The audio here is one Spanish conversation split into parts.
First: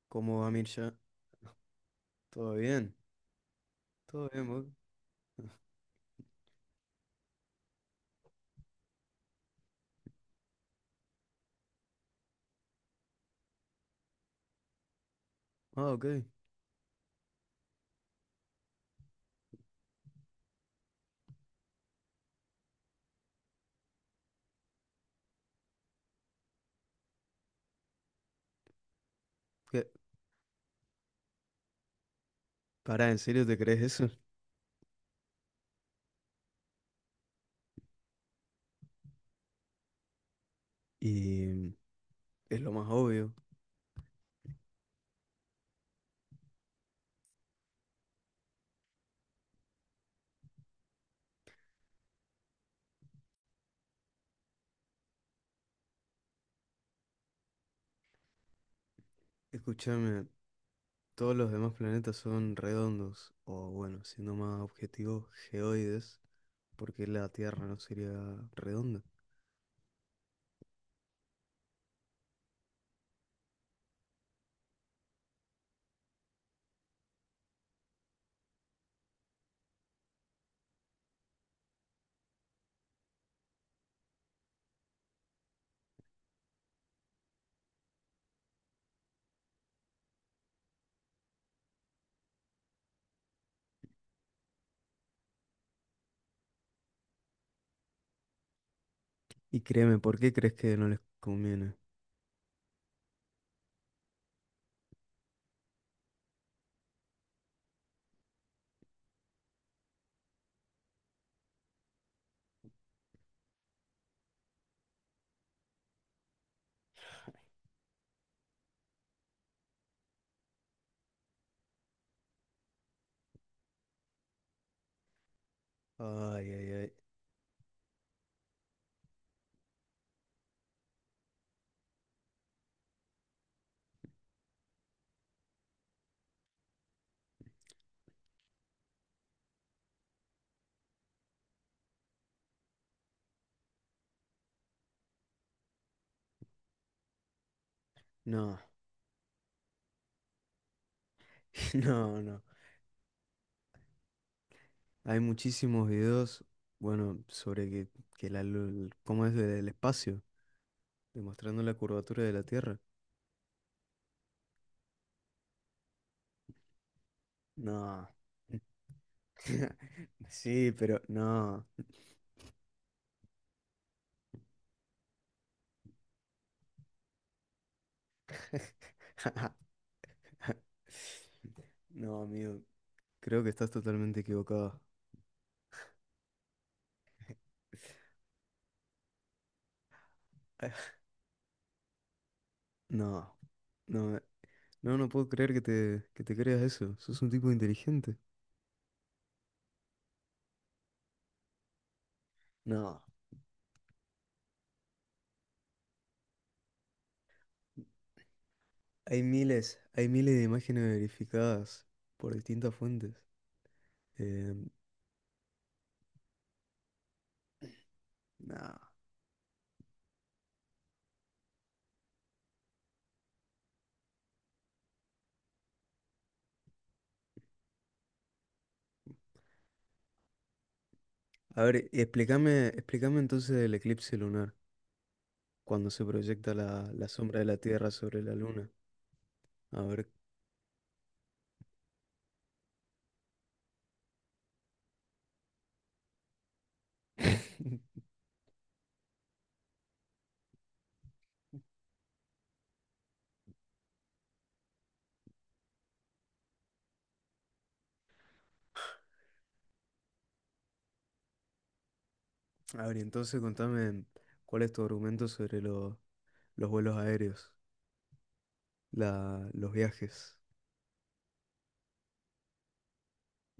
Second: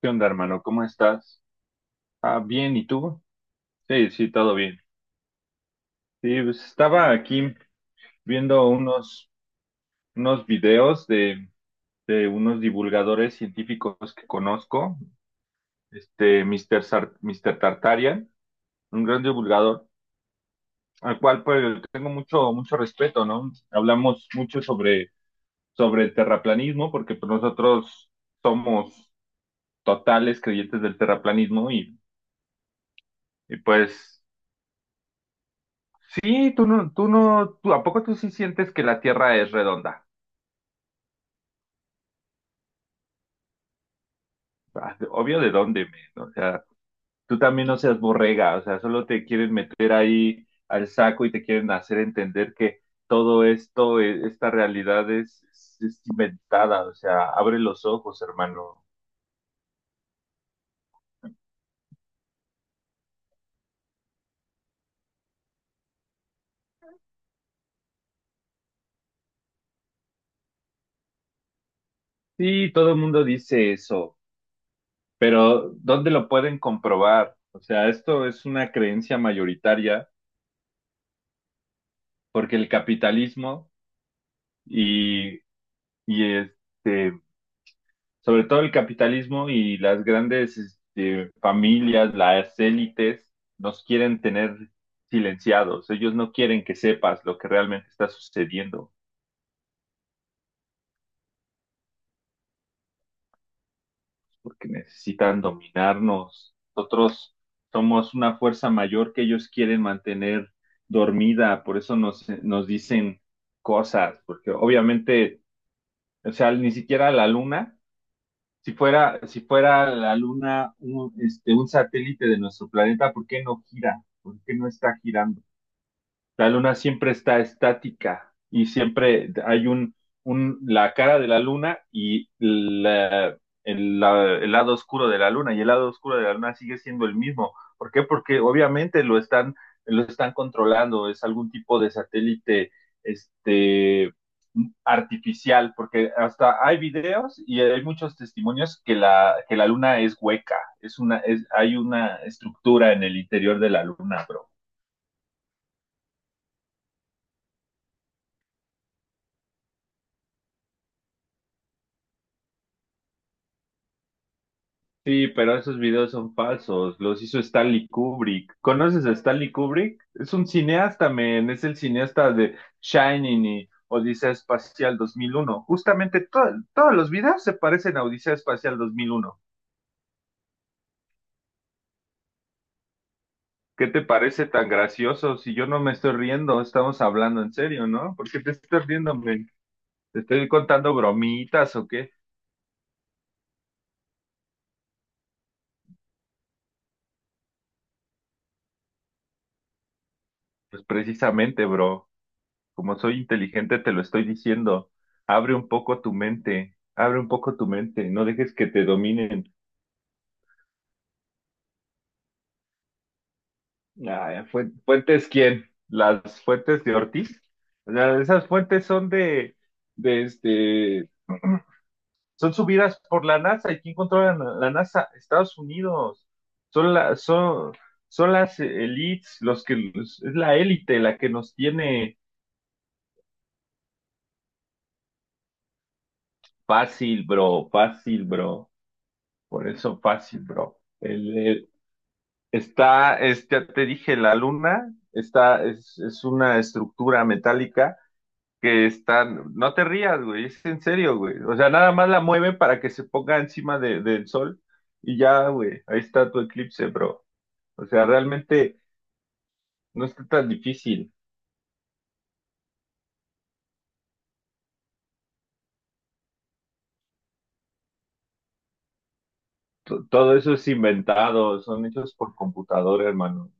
¿Qué onda, ¿Cómo va, hermano? ¿Cómo Mircha? estás? Ah, ¿Todo bien, ¿y bien? tú? Sí, ¿Todo sí, bien, todo vos? bien. Sí, pues estaba aquí viendo unos videos de unos divulgadores científicos que conozco, Ah, ok. este Mr. Mr. Tartarian, un gran divulgador, al cual pues tengo mucho respeto, ¿no? Hablamos mucho sobre el terraplanismo, porque pues, nosotros somos ¿Qué? totales creyentes del terraplanismo y, Pará, ¿en serio y te crees eso? pues Sí, tú no, tú no, tú, ¿a poco tú sí sientes que la Tierra es redonda? Y mm, es lo más obvio. Ah, obvio de dónde, men, o sea, tú también no seas borrega, o sea, solo te quieren meter ahí al saco y te quieren hacer entender que todo esto, esta realidad es, es inventada, o sea, abre los ojos, hermano. Escúchame, todos los demás planetas son redondos, o bueno, siendo más objetivo, geoides, porque la Tierra no sería redonda. Sí, todo el mundo dice eso, pero ¿dónde lo pueden comprobar? O sea, esto es una creencia mayoritaria porque el capitalismo y, y sobre todo el capitalismo y las grandes este, familias, las élites, nos quieren tener silenciados. Ellos no quieren que sepas lo que realmente está sucediendo, Y créeme, ¿por qué crees que no les conviene? porque necesitan dominarnos. Nosotros somos una fuerza mayor que ellos quieren mantener dormida, por eso nos dicen cosas, porque obviamente, o sea, ni siquiera la luna. Si fuera la Luna un satélite de nuestro planeta, ¿por qué no gira? ¿Por qué no está girando? Ay, La ay, luna ay. siempre está estática y siempre hay la cara de la luna y el lado oscuro de la luna, y el lado oscuro de la luna sigue siendo el mismo. ¿Por qué? Porque obviamente lo están controlando, es algún tipo de satélite, este, artificial, porque hasta hay videos y hay muchos No, testimonios que que la luna es hueca, hay una no, no. estructura en el interior de la luna, bro. Hay muchísimos videos, bueno, sobre que la, lul- cómo es del espacio, demostrando la curvatura de la Tierra. Sí, pero esos videos son falsos, los hizo Stanley No. Kubrick. ¿Conoces a Stanley Kubrick? Es un Sí, pero cineasta, men, es no. el cineasta de Shining y Odisea Espacial 2001. Todos los videos se parecen a Odisea Espacial 2001. No, amigo, creo que estás ¿Qué te totalmente parece tan equivocado. gracioso? Si yo no me estoy riendo, estamos hablando en serio, ¿no? ¿Por qué te estás riendo, men? ¿Te estoy contando bromitas o qué? No, no, no, no puedo creer que te creas eso. Sos un tipo inteligente. Pues precisamente, bro. Como No, soy inteligente, te lo estoy diciendo. Abre un poco tu mente, abre un poco tu mente, no dejes que te dominen. Hay miles de imágenes verificadas por distintas fuentes. Ah, Eh, ¿fuentes quién? ¿Las fuentes de Ortiz? O sea, esas no. fuentes son de son subidas por la NASA. ¿Y quién controla la NASA? Estados Unidos. Son la, son, son las elites, es la élite la que nos A ver, tiene. Explícame entonces el eclipse lunar, cuando se proyecta la fácil, sombra de la bro, Tierra sobre fácil, la Luna. bro. Por A eso ver. fácil, bro. Ya te dije, la luna está, es una estructura metálica que está, no te rías, güey, es en serio, güey. O sea, nada más la mueven para que se ponga encima del sol y ya, güey, ahí está tu eclipse, bro. O sea, realmente no está tan difícil. A ver, y entonces contame cuál es tu argumento sobre los vuelos aéreos, los Todo viajes. eso es inventado, son hechos por computadora, hermano.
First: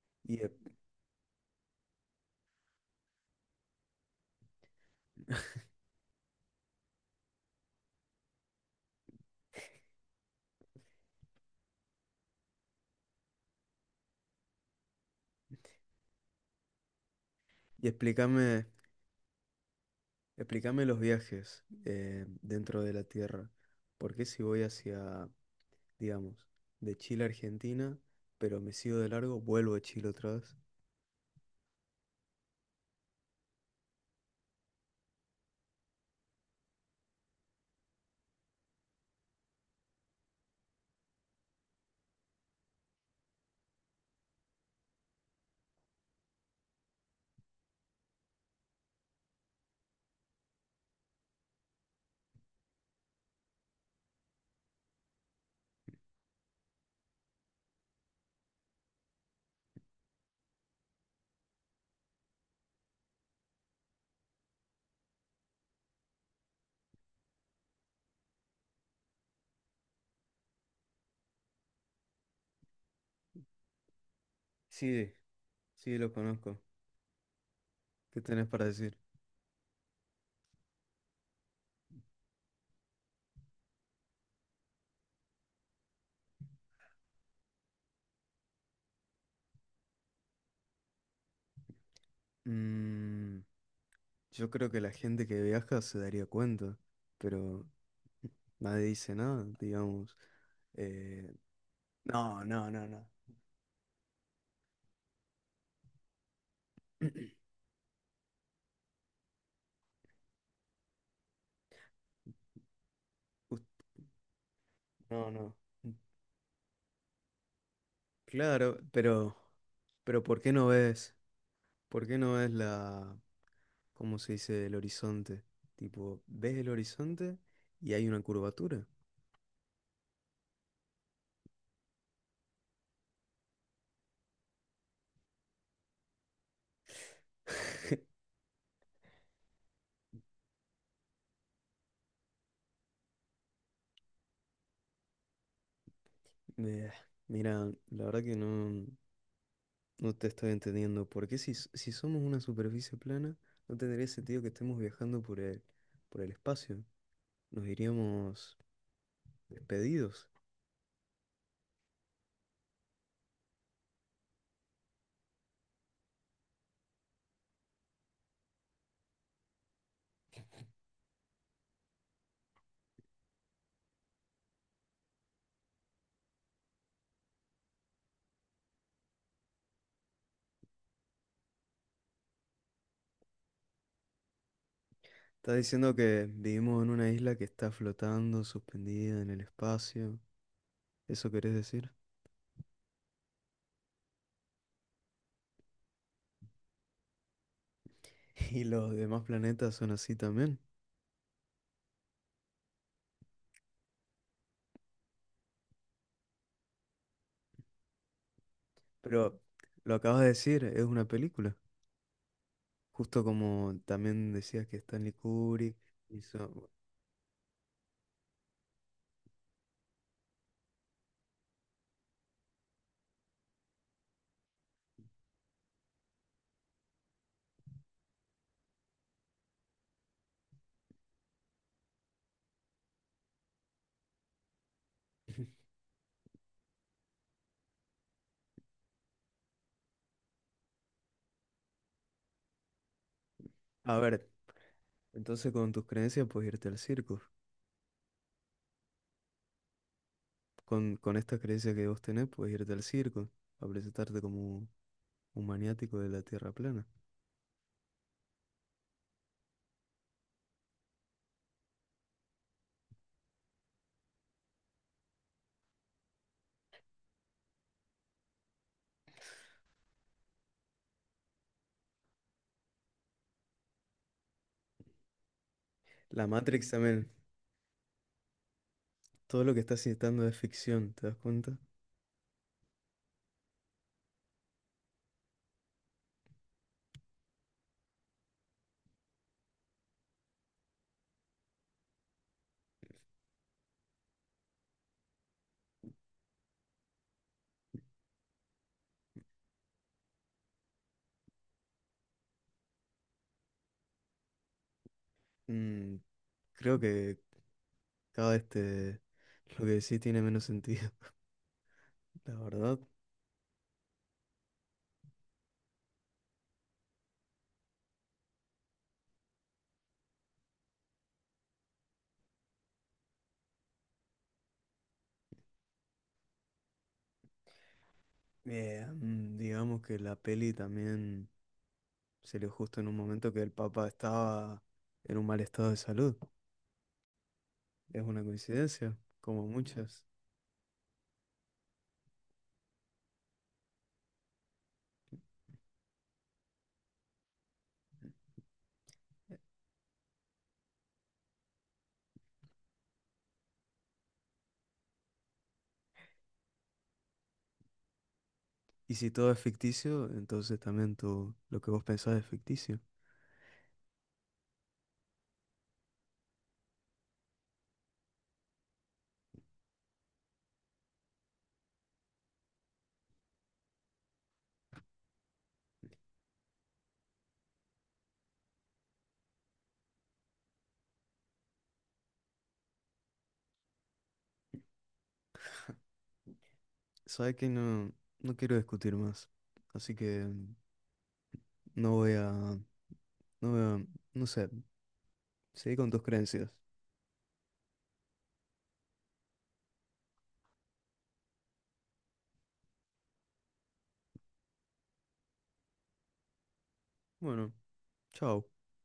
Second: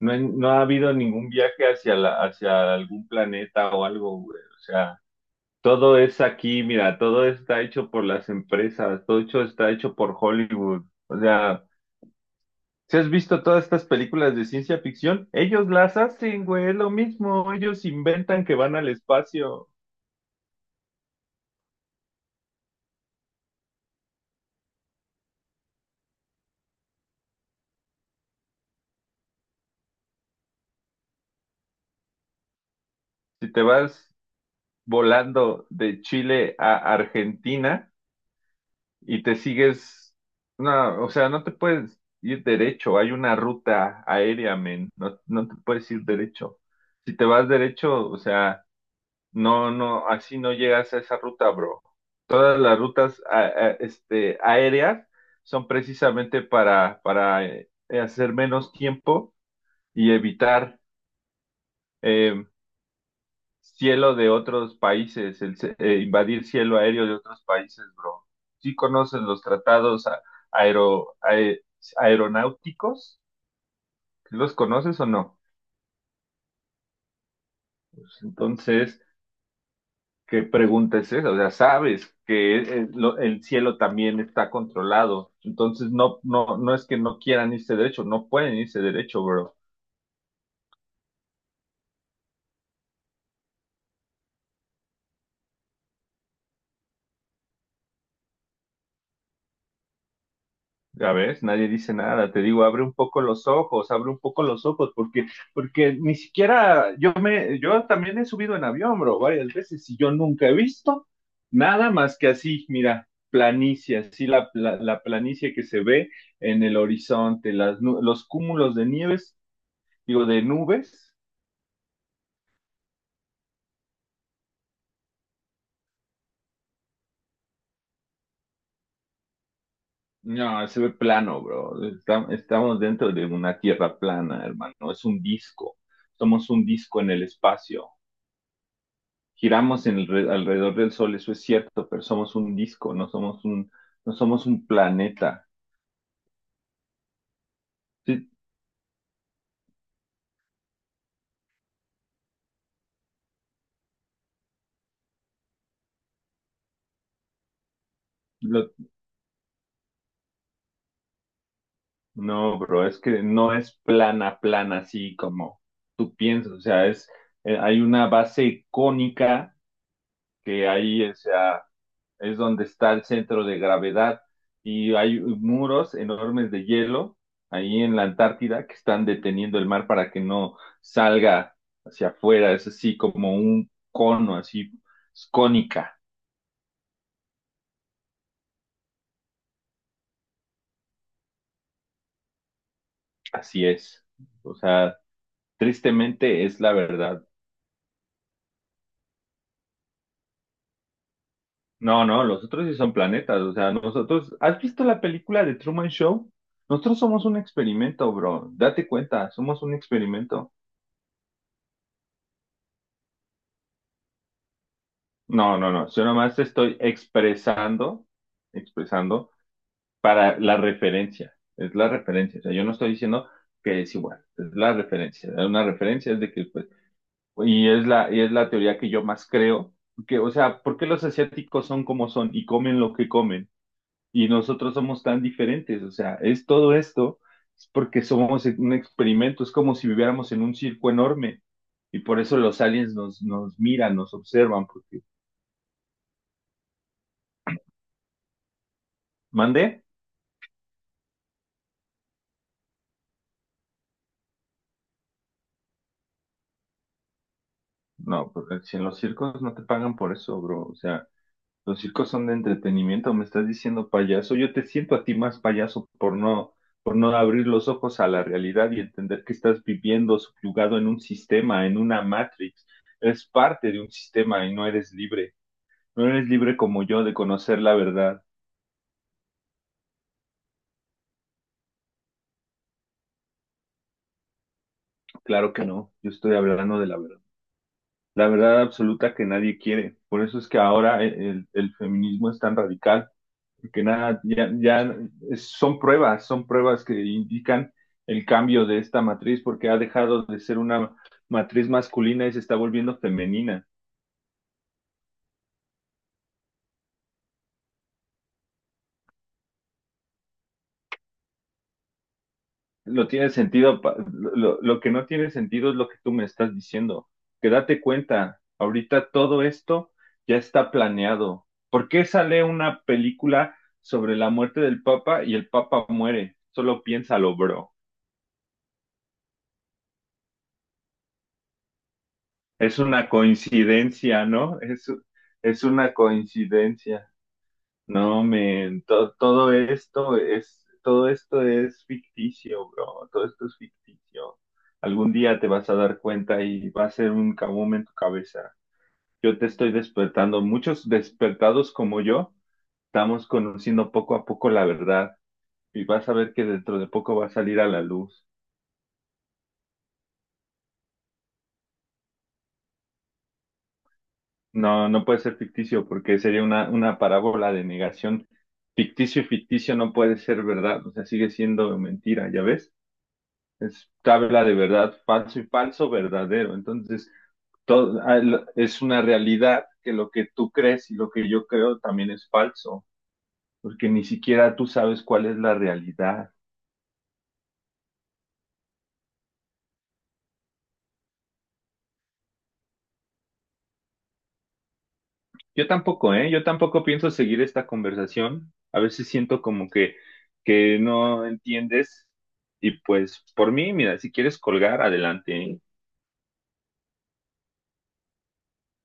No, Y, no e- ha habido ningún viaje hacia hacia algún planeta o algo, güey. O sea. Todo es aquí, mira, todo está hecho por las empresas, todo hecho, está hecho por Hollywood. O sea, si has visto todas estas películas de ciencia ficción, ellos las hacen, güey, es lo mismo, ellos y inventan que explícame, van al espacio. explícame los viajes dentro de la Tierra. ¿Por qué si voy hacia, digamos, de Chile a Argentina, pero me sigo de largo, vuelvo a Chile otra vez? Si te vas volando de Chile a Argentina y te sigues, no, o sea, no te puedes ir derecho, hay una ruta aérea, men, no te puedes ir derecho. Si te vas derecho, o sea... no, así no llegas a esa ruta, bro. Todas las rutas aéreas son precisamente para hacer menos tiempo y evitar eh, cielo de otros países, invadir cielo aéreo de otros países, bro. ¿Sí conoces los tratados aero- ae- aeronáuticos? ¿Los conoces o Sí, no? sí, lo conozco. ¿Qué tenés para decir? Entonces, ¿qué pregunta es esa? O sea, sabes que el cielo también está controlado. Entonces, no es que no quieran irse derecho, no pueden irse derecho, bro. Mm, yo creo que la gente que viaja se daría cuenta, pero nadie dice nada, digamos. Ya Eh, ves, nadie dice nada. Te no, digo, no, abre no, un no. poco los ojos, abre un poco los ojos, porque, porque ni siquiera yo también he subido en avión, bro, varias veces y yo nunca he visto nada más que así, mira, Us- planicie, así la No, no. planicie que se Mm. ve en el horizonte, los cúmulos Claro, de nieves, pero digo, ¿por de qué no nubes. ves? ¿Por qué no ves la, ¿cómo se dice? El horizonte. Tipo, ves el horizonte y hay una curvatura. No, se ve plano, bro. Estamos dentro de una tierra plana, hermano. Es un disco. Somos un disco en el espacio. Giramos en alrededor del Sol, eso es cierto, pero somos un disco, no somos un planeta. Eh, Mira, la verdad Sí, que no, no te estoy entendiendo. ¿Por qué si, s- ¿Si somos una superficie plana, no tendría sentido que estemos viajando por el espacio? Nos iríamos lo- despedidos. no, bro, es que no es plana, plana, así como tú piensas. O sea, es, hay una base cónica que ahí, o sea, es donde está el centro de gravedad y hay muros enormes de hielo ahí en la Antártida que están deteniendo el mar para que no salga hacia afuera, es así como un cono, así es Está diciendo cónica, que vivimos en una isla que está flotando, suspendida en el espacio. ¿Eso querés decir? así es. O sea, tristemente es la verdad. Y los demás planetas son así también. No, no, los otros sí son planetas, o sea, nosotros, ¿has visto la película de Truman Show? Nosotros somos un experimento, bro, date cuenta, Pero somos un lo acabas de experimento. decir, es una película. Justo como también decías que Stanley No, no, Kubrick no. Yo nomás hizo... estoy expresando para la referencia. Es la referencia. O sea, yo no estoy diciendo que es igual. Es la referencia. Una referencia es de que, pues, y es la teoría que yo más creo. Que, o sea, ¿por qué los asiáticos son como son y comen lo que comen? Y nosotros somos tan diferentes. O sea, es todo esto, es porque somos un experimento. Es como si viviéramos en un circo enorme. Y por eso los aliens nos miran, A nos ver, observan, porque. entonces con tus creencias puedes irte al circo. ¿Mandé? Con estas creencias que vos tenés puedes irte al circo a presentarte como un maniático de la Tierra plana. No, porque si en los circos no te pagan por eso, bro. O sea, los circos son de entretenimiento, me estás diciendo payaso. Yo te siento a ti más payaso por no abrir los ojos a la realidad y entender que estás viviendo subyugado en un sistema, en una matrix. Eres parte de un sistema y no eres libre. No La eres libre Matrix como yo también. de conocer la verdad. Todo lo que estás citando es ficción, ¿te das cuenta? Claro que no, yo estoy hablando de la verdad. La verdad absoluta que nadie quiere. Por eso es que ahora el feminismo es tan radical porque nada, ya son pruebas que indican el cambio de esta matriz porque ha dejado de ser una matriz masculina y se está volviendo femenina. Mm, creo que cada este lo que decís tiene menos sentido, la verdad. Lo tiene sentido, lo que no tiene sentido es lo que tú me estás diciendo, que date cuenta, ahorita todo esto ya está planeado. ¿Por qué sale una película sobre la muerte del Papa y el Papa muere? Solo piénsalo, bro. Digamos que la peli también salió Es justo en un una momento que el Papa coincidencia, ¿no? estaba en un mal Es estado de una salud. coincidencia. Es una No, men, coincidencia, como muchas. Todo esto es ficticio, bro. Todo esto es ficticio. Algún día te vas a dar cuenta y va a ser un kaboom en tu cabeza. Yo te estoy despertando. Muchos despertados como yo estamos conociendo poco a poco la verdad y vas a ver que dentro de poco va a salir a la luz. Y si todo es ficticio, entonces también tú, lo que vos pensás es ficticio. No, no puede ser ficticio porque sería una parábola de negación. Ficticio y ficticio no puede ser verdad, o sea, sigue siendo mentira, ¿ya ves? Es tabla de verdad, falso y falso, verdadero. Entonces, es una realidad que lo que tú crees y lo que yo creo también es falso, porque ni siquiera tú sabes cuál es la realidad. Sabes que no, no quiero discutir más. Así que mm, no voy a, no voy a, no sé, Yo seguí con tus tampoco, ¿eh? Yo creencias. tampoco pienso seguir esta conversación. A veces siento como que no entiendes y pues por mí, mira, si quieres colgar, adelante, ¿eh? Bueno, chao.